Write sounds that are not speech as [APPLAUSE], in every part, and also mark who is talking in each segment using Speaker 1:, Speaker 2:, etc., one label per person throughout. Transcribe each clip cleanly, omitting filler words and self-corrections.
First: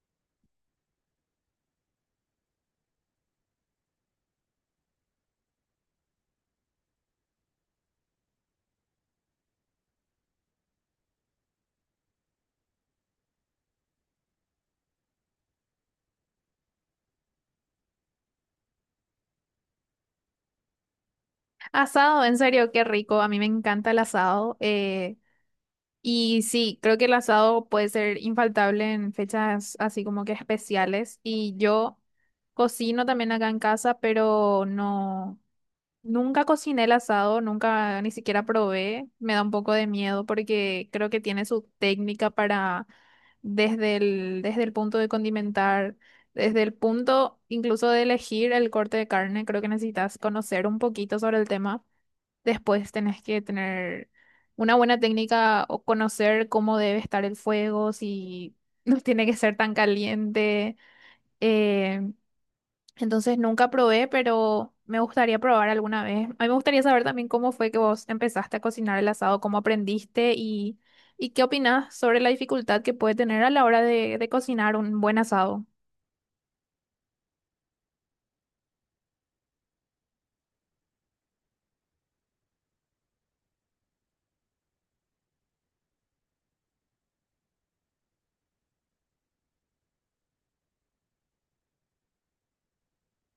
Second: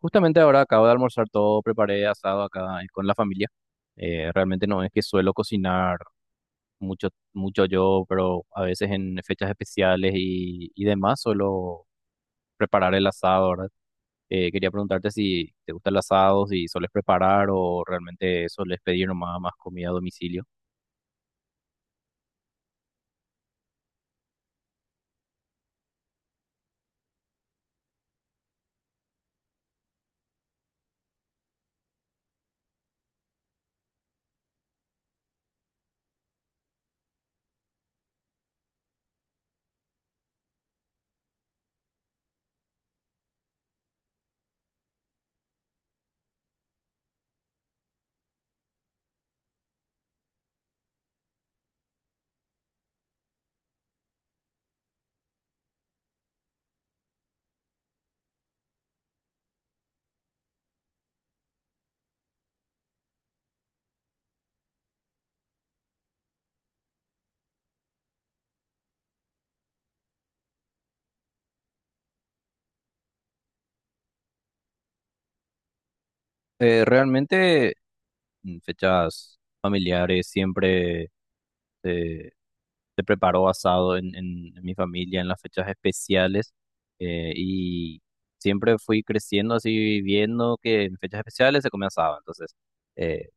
Speaker 1: Justamente ahora acabo de almorzar todo, preparé asado acá con la familia. Realmente no es que suelo cocinar mucho, mucho yo, pero a veces en fechas especiales y demás suelo preparar el asado, ¿verdad? Quería preguntarte si te gusta el asado, si sueles preparar o realmente sueles pedir nomás más comida a domicilio.
Speaker 2: Asado, en serio, qué rico. A mí me encanta el asado. Y sí, creo que el asado puede ser infaltable en fechas así como que especiales. Y yo cocino también acá en casa, pero no, nunca cociné el asado, nunca ni siquiera probé. Me da un poco de miedo porque creo que tiene su técnica para desde el punto de condimentar, desde el punto incluso de elegir el corte de carne. Creo que necesitas conocer un poquito sobre el tema. Después tenés que tener una buena técnica o conocer cómo debe estar el fuego, si [LAUGHS] no tiene que ser tan caliente. Eh, entonces nunca probé, pero me gustaría probar alguna vez. A mí me gustaría saber también cómo fue que vos empezaste a cocinar el asado, cómo aprendiste y qué opinás sobre la dificultad que puede tener a la hora de cocinar un buen asado.
Speaker 1: Realmente en fechas familiares siempre se preparó basado en mi familia, en las fechas especiales. Y siempre fui creciendo así, viendo que en fechas especiales se comía asado. Entonces, eh,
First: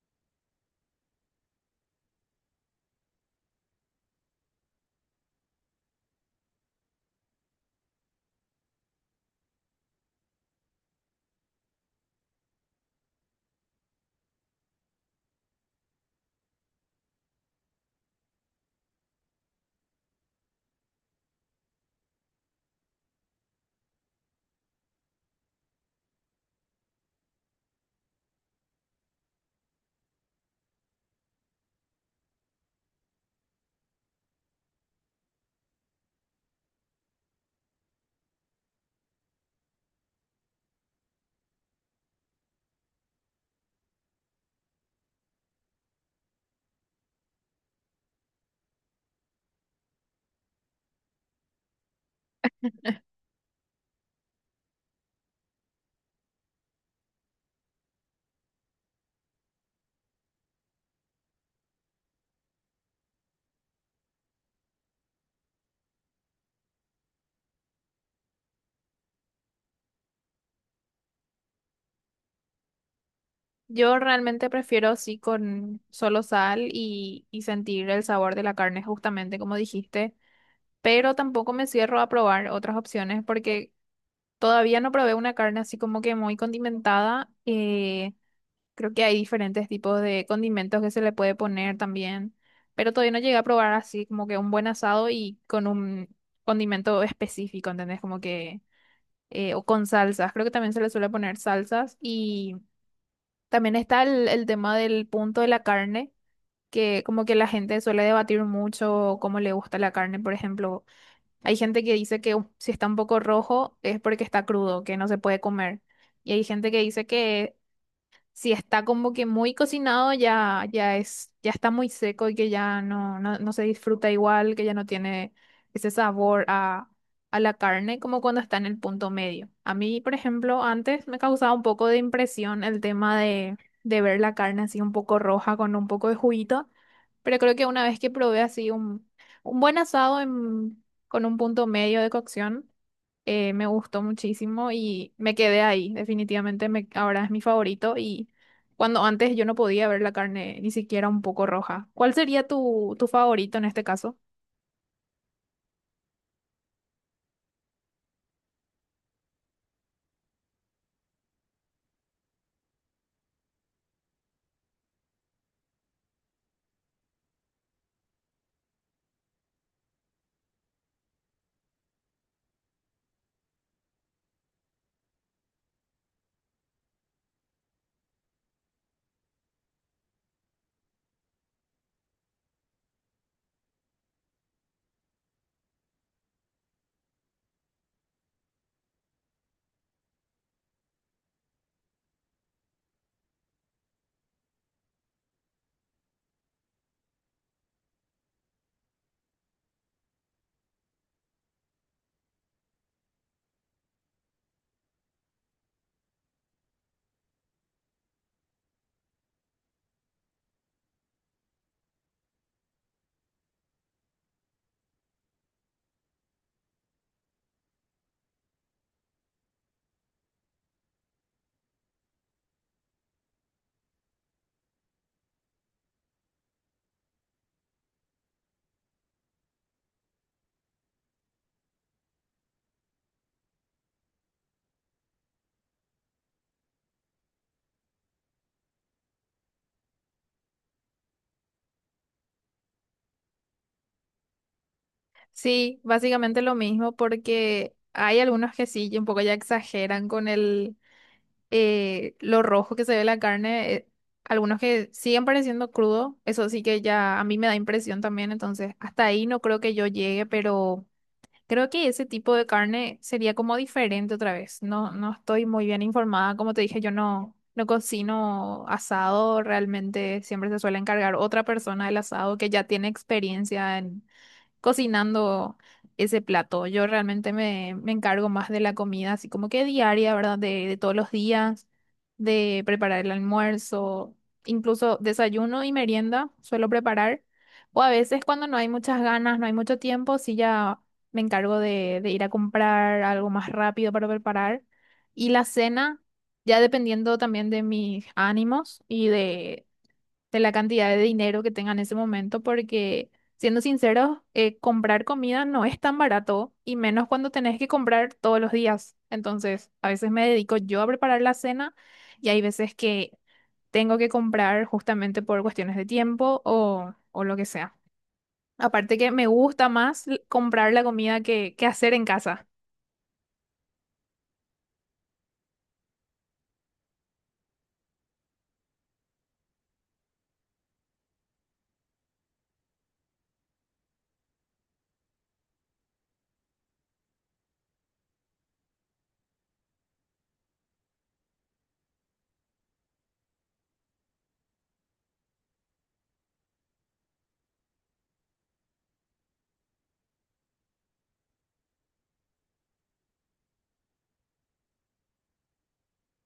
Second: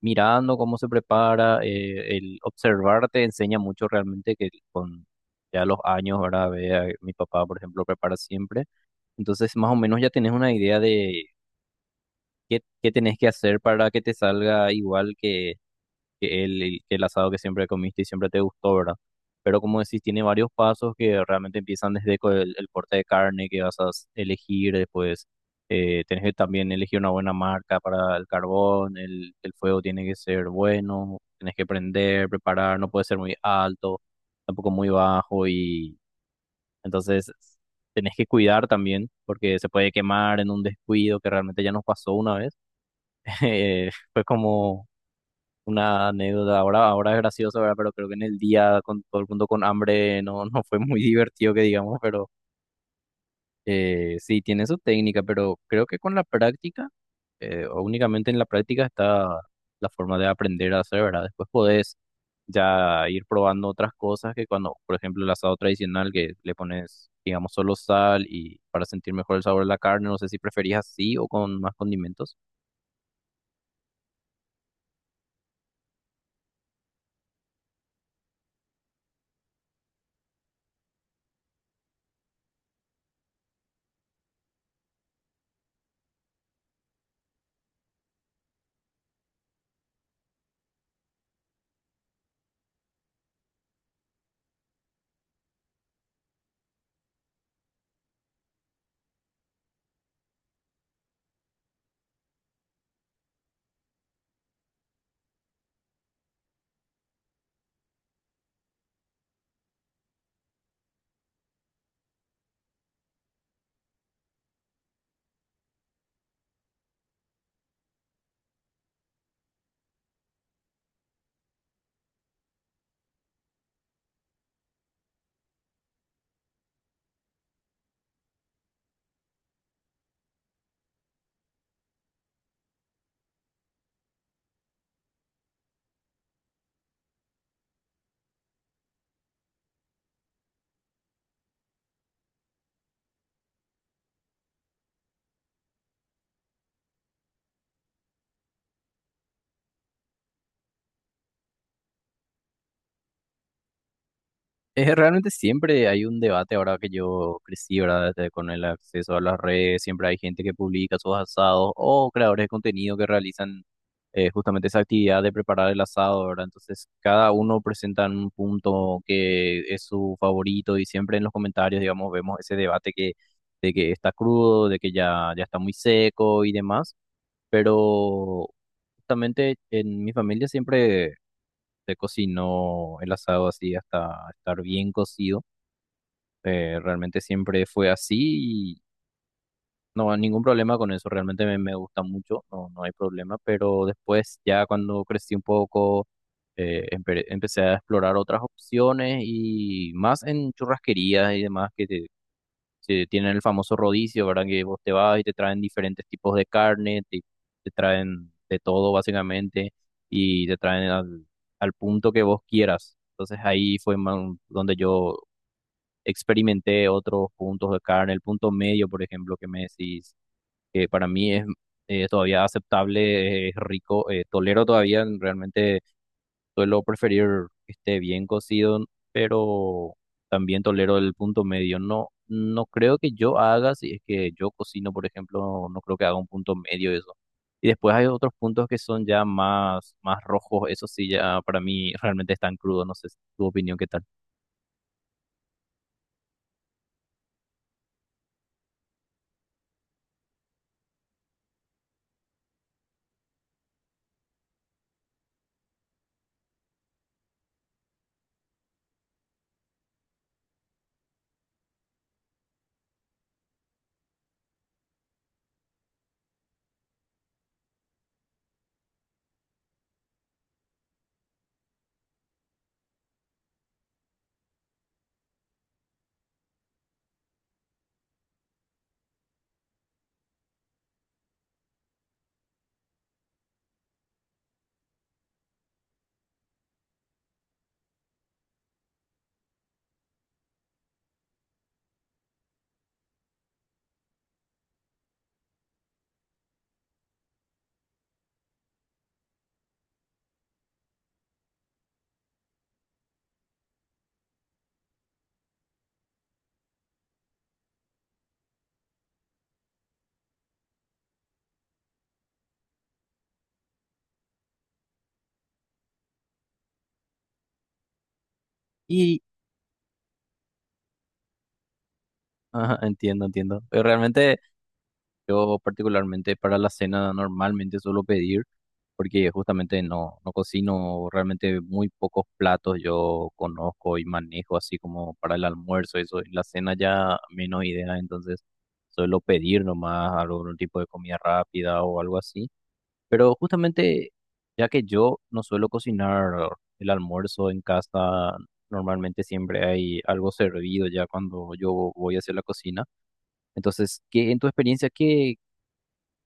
Speaker 1: mirando cómo se prepara, el observar te enseña mucho realmente que con ya los años, ahora ve a mi papá, por ejemplo, prepara siempre. Entonces, más o menos ya tenés una idea de qué tenés que hacer para que te salga igual que el asado que siempre comiste y siempre te gustó, ¿verdad? Pero como decís, tiene varios pasos que realmente empiezan desde el corte de carne que vas a elegir, después tenés que también elegir una buena marca para el carbón, el fuego tiene que ser bueno, tenés que prender, preparar, no puede ser muy alto, tampoco muy bajo y entonces tenés que cuidar también porque se puede quemar en un descuido que realmente ya nos pasó una vez. [LAUGHS] Fue como una anécdota. Ahora es gracioso, ¿verdad? Pero creo que en el día con todo el mundo con hambre no, [LAUGHS] no fue muy divertido que digamos, pero sí, tiene su técnica, pero creo que con la práctica, o únicamente en la práctica está la forma de aprender a hacer, ¿verdad? Después podés ya ir probando otras cosas que cuando, por ejemplo, el asado tradicional que le pones, digamos, solo sal y para sentir mejor el sabor de la carne, no sé si preferís así o con más condimentos.
Speaker 2: Yo realmente prefiero sí con solo sal y sentir el sabor de la carne, justamente como dijiste, pero tampoco me cierro a probar otras opciones porque todavía no probé una carne así como que muy condimentada. Creo que hay diferentes tipos de condimentos que se le puede poner también, pero todavía no llegué a probar así como que un buen asado y con un condimento específico, ¿entendés? Como que, o con salsas, creo que también se le suele poner salsas y también está el tema del punto de la carne. Que como que la gente suele debatir mucho cómo le gusta la carne, por ejemplo, hay gente que dice que si está un poco rojo es porque está crudo, que no se puede comer. Y hay gente que dice que si está como que muy cocinado, ya es, ya está muy seco y que ya no, no se disfruta igual, que ya no tiene ese sabor a la carne como cuando está en el punto medio. A mí, por ejemplo, antes me causaba un poco de impresión el tema de ver la carne así un poco roja con un poco de juguito, pero creo que una vez que probé así un buen asado con un punto medio de cocción, me gustó muchísimo y me quedé ahí. Definitivamente me, ahora es mi favorito y cuando antes yo no podía ver la carne ni siquiera un poco roja. ¿Cuál sería tu, tu favorito en este caso?
Speaker 1: Realmente siempre hay un debate ahora que yo crecí, ¿verdad? Desde con el acceso a las redes, siempre hay gente que publica sus asados o creadores de contenido que realizan justamente esa actividad de preparar el asado, ¿verdad? Entonces, cada uno presenta un punto que es su favorito y siempre en los comentarios, digamos, vemos ese debate que, de que está crudo, de que ya está muy seco y demás, pero justamente en mi familia siempre se cocinó el asado así hasta estar bien cocido. Realmente siempre fue así y no, ningún problema con eso. Realmente me gusta mucho, no, no hay problema. Pero después, ya cuando crecí un poco, empecé a explorar otras opciones y más en churrasquerías y demás que sí, tienen el famoso rodicio, ¿verdad? Que vos te vas y te traen diferentes tipos de carne, te traen de todo básicamente y te traen al punto que vos quieras. Entonces ahí fue donde yo experimenté otros puntos de carne, el punto medio, por ejemplo, que me decís, que para mí es todavía aceptable, es rico, tolero todavía realmente. Suelo preferir que esté bien cocido, pero también tolero el punto medio. No, no creo que yo haga, si es que yo cocino, por ejemplo, no creo que haga un punto medio de eso. Y después hay otros puntos que son ya más rojos, eso sí, ya para mí [LAUGHS] realmente están crudos, no sé tu opinión qué tal.
Speaker 2: Sí, básicamente lo mismo porque hay algunos que sí, un poco ya exageran con el lo rojo que se ve la carne. Algunos que siguen pareciendo crudo, eso sí que ya a mí me da impresión también, entonces hasta ahí no creo que yo llegue, pero... Creo que ese tipo de carne sería como diferente otra vez. No, no estoy muy bien informada. Como te dije, yo no, no cocino asado. Realmente siempre se suele encargar otra persona del asado que ya tiene experiencia en, cocinando ese plato. Yo realmente me, me encargo más de la comida, así como que diaria, ¿verdad? De todos los días, de preparar el almuerzo, incluso desayuno y merienda suelo preparar. O a veces cuando no hay muchas ganas, no hay mucho tiempo, sí ya me encargo de ir a comprar algo más rápido para preparar. Y la cena, ya dependiendo también de mis ánimos de la cantidad de dinero que tengan en ese momento, porque siendo sinceros, comprar comida no es tan barato y menos cuando tenés que comprar todos los días. Entonces, a veces me dedico yo a preparar la cena y hay veces que tengo que comprar justamente por cuestiones de tiempo o lo que sea. Aparte que
Speaker 1: Y,
Speaker 2: me gusta más comprar la comida que hacer en casa.
Speaker 1: [LAUGHS] ajá, entiendo, entiendo. Pero realmente yo particularmente para la cena normalmente suelo pedir, porque justamente no, no cocino realmente muy pocos platos yo conozco y manejo, así como para el almuerzo, eso, y la cena ya menos idea, entonces suelo pedir nomás algún tipo de comida rápida o algo así. Pero justamente ya que yo no suelo cocinar el almuerzo en casa, normalmente siempre hay algo servido ya cuando yo voy hacia la cocina. Entonces, ¿qué en tu experiencia, qué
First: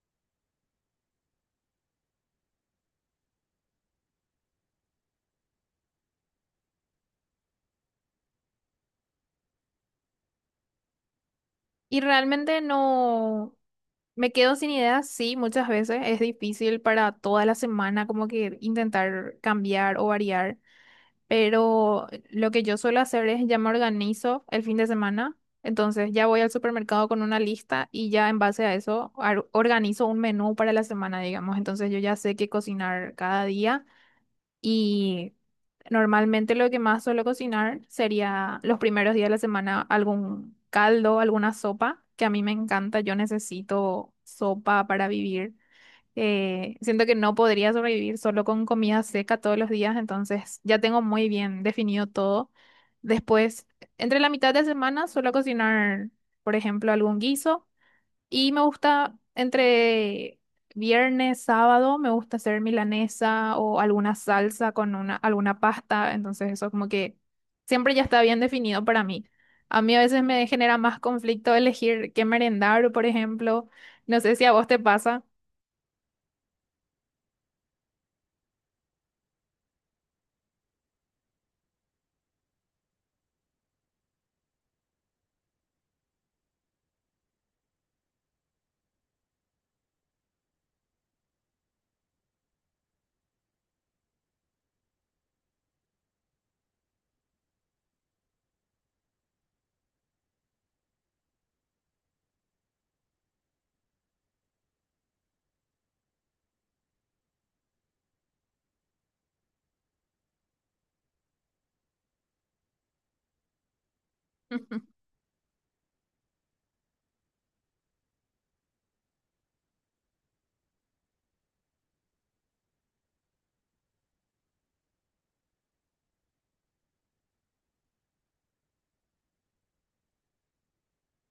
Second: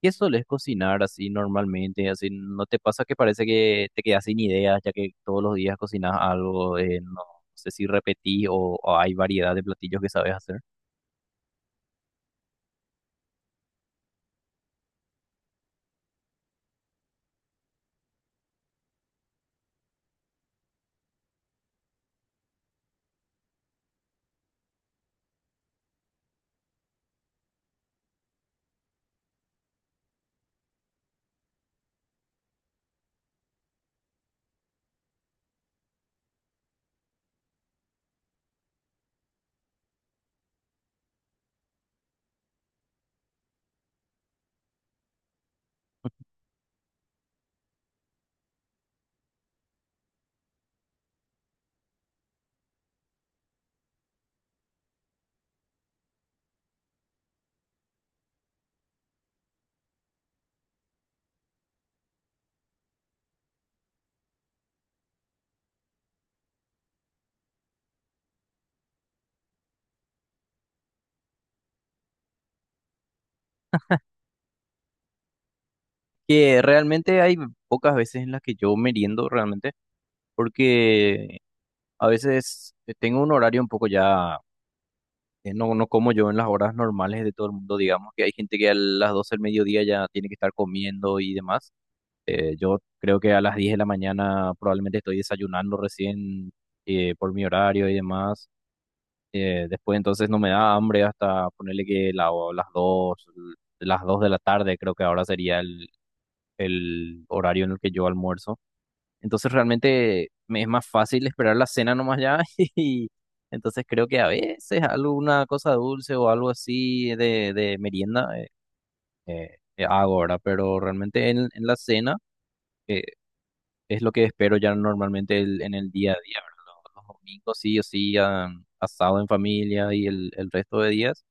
Speaker 1: ¿qué solés cocinar así normalmente? Así, ¿no te pasa que parece que te quedas sin ideas, ya que todos los días cocinas algo? No sé si repetís o hay variedad de platillos que sabes hacer.
Speaker 2: Y realmente no. Me quedo sin ideas, sí, muchas veces es difícil para toda la semana como que intentar cambiar o variar, pero lo que yo suelo hacer es ya me organizo el fin de semana, entonces ya voy al supermercado con una lista y ya en base a eso organizo un menú para la semana, digamos, entonces yo ya sé qué cocinar cada día y normalmente lo que más suelo cocinar sería los primeros días de la semana algún caldo, alguna sopa, que a mí me encanta. Yo necesito sopa para vivir. Siento que no podría sobrevivir solo con comida seca todos los días, entonces ya tengo muy bien definido todo. Después, entre la mitad de semana suelo cocinar, por ejemplo, algún guiso. Y me gusta entre viernes, sábado, me gusta hacer milanesa o alguna salsa con alguna pasta. Entonces eso como que siempre ya está bien definido para mí. A mí a veces me genera más conflicto elegir qué merendar, por ejemplo. No sé si a vos te pasa.
Speaker 1: Que realmente hay pocas veces en las que yo meriendo realmente, porque a veces tengo un horario un poco ya, no, no como yo en las horas normales de todo el mundo, digamos, que hay gente que a las 12 del mediodía ya tiene que estar comiendo y demás. Yo creo que a las 10 de la mañana probablemente estoy desayunando recién, por mi horario y demás. Después entonces no me da hambre hasta ponerle que las dos, las 2 de la tarde creo que ahora sería el horario en el que yo almuerzo. Entonces realmente me es más fácil esperar la cena nomás ya [LAUGHS] y entonces creo que a veces
Speaker 2: [LAUGHS]
Speaker 1: alguna cosa dulce o algo así de merienda hago ahora, pero realmente en la cena... eh, es lo que espero ya normalmente en el día a día, ¿verdad? Los domingos sí o sí, ah, asado en familia y el resto de días.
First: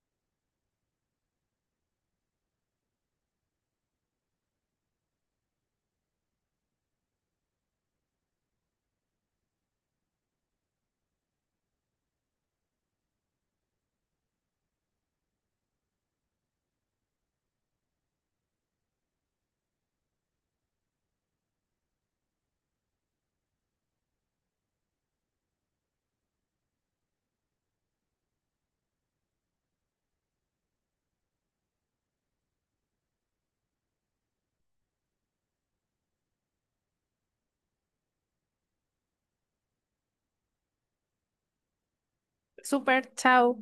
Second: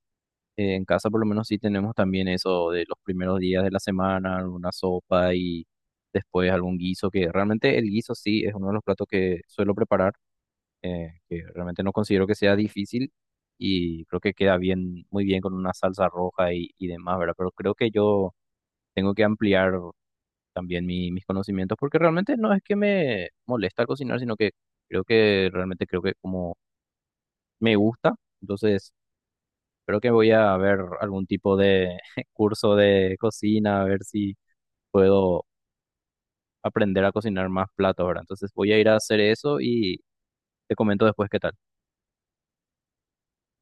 Speaker 1: En casa por lo menos sí tenemos también eso de los primeros días de la semana, alguna sopa y después algún guiso, que realmente el guiso sí es uno de los platos que suelo preparar, que realmente no considero que sea difícil y creo que queda bien, muy bien con una salsa roja y demás, ¿verdad? Pero creo que yo tengo que ampliar también mis conocimientos, porque realmente no es que me molesta cocinar, sino que creo que realmente creo que como me gusta, entonces creo que voy a ver algún tipo de [LAUGHS] curso de cocina, a ver si puedo aprender a cocinar más platos, ¿verdad? Entonces voy a ir a hacer eso y te comento después qué tal.
Speaker 2: Súper, chao.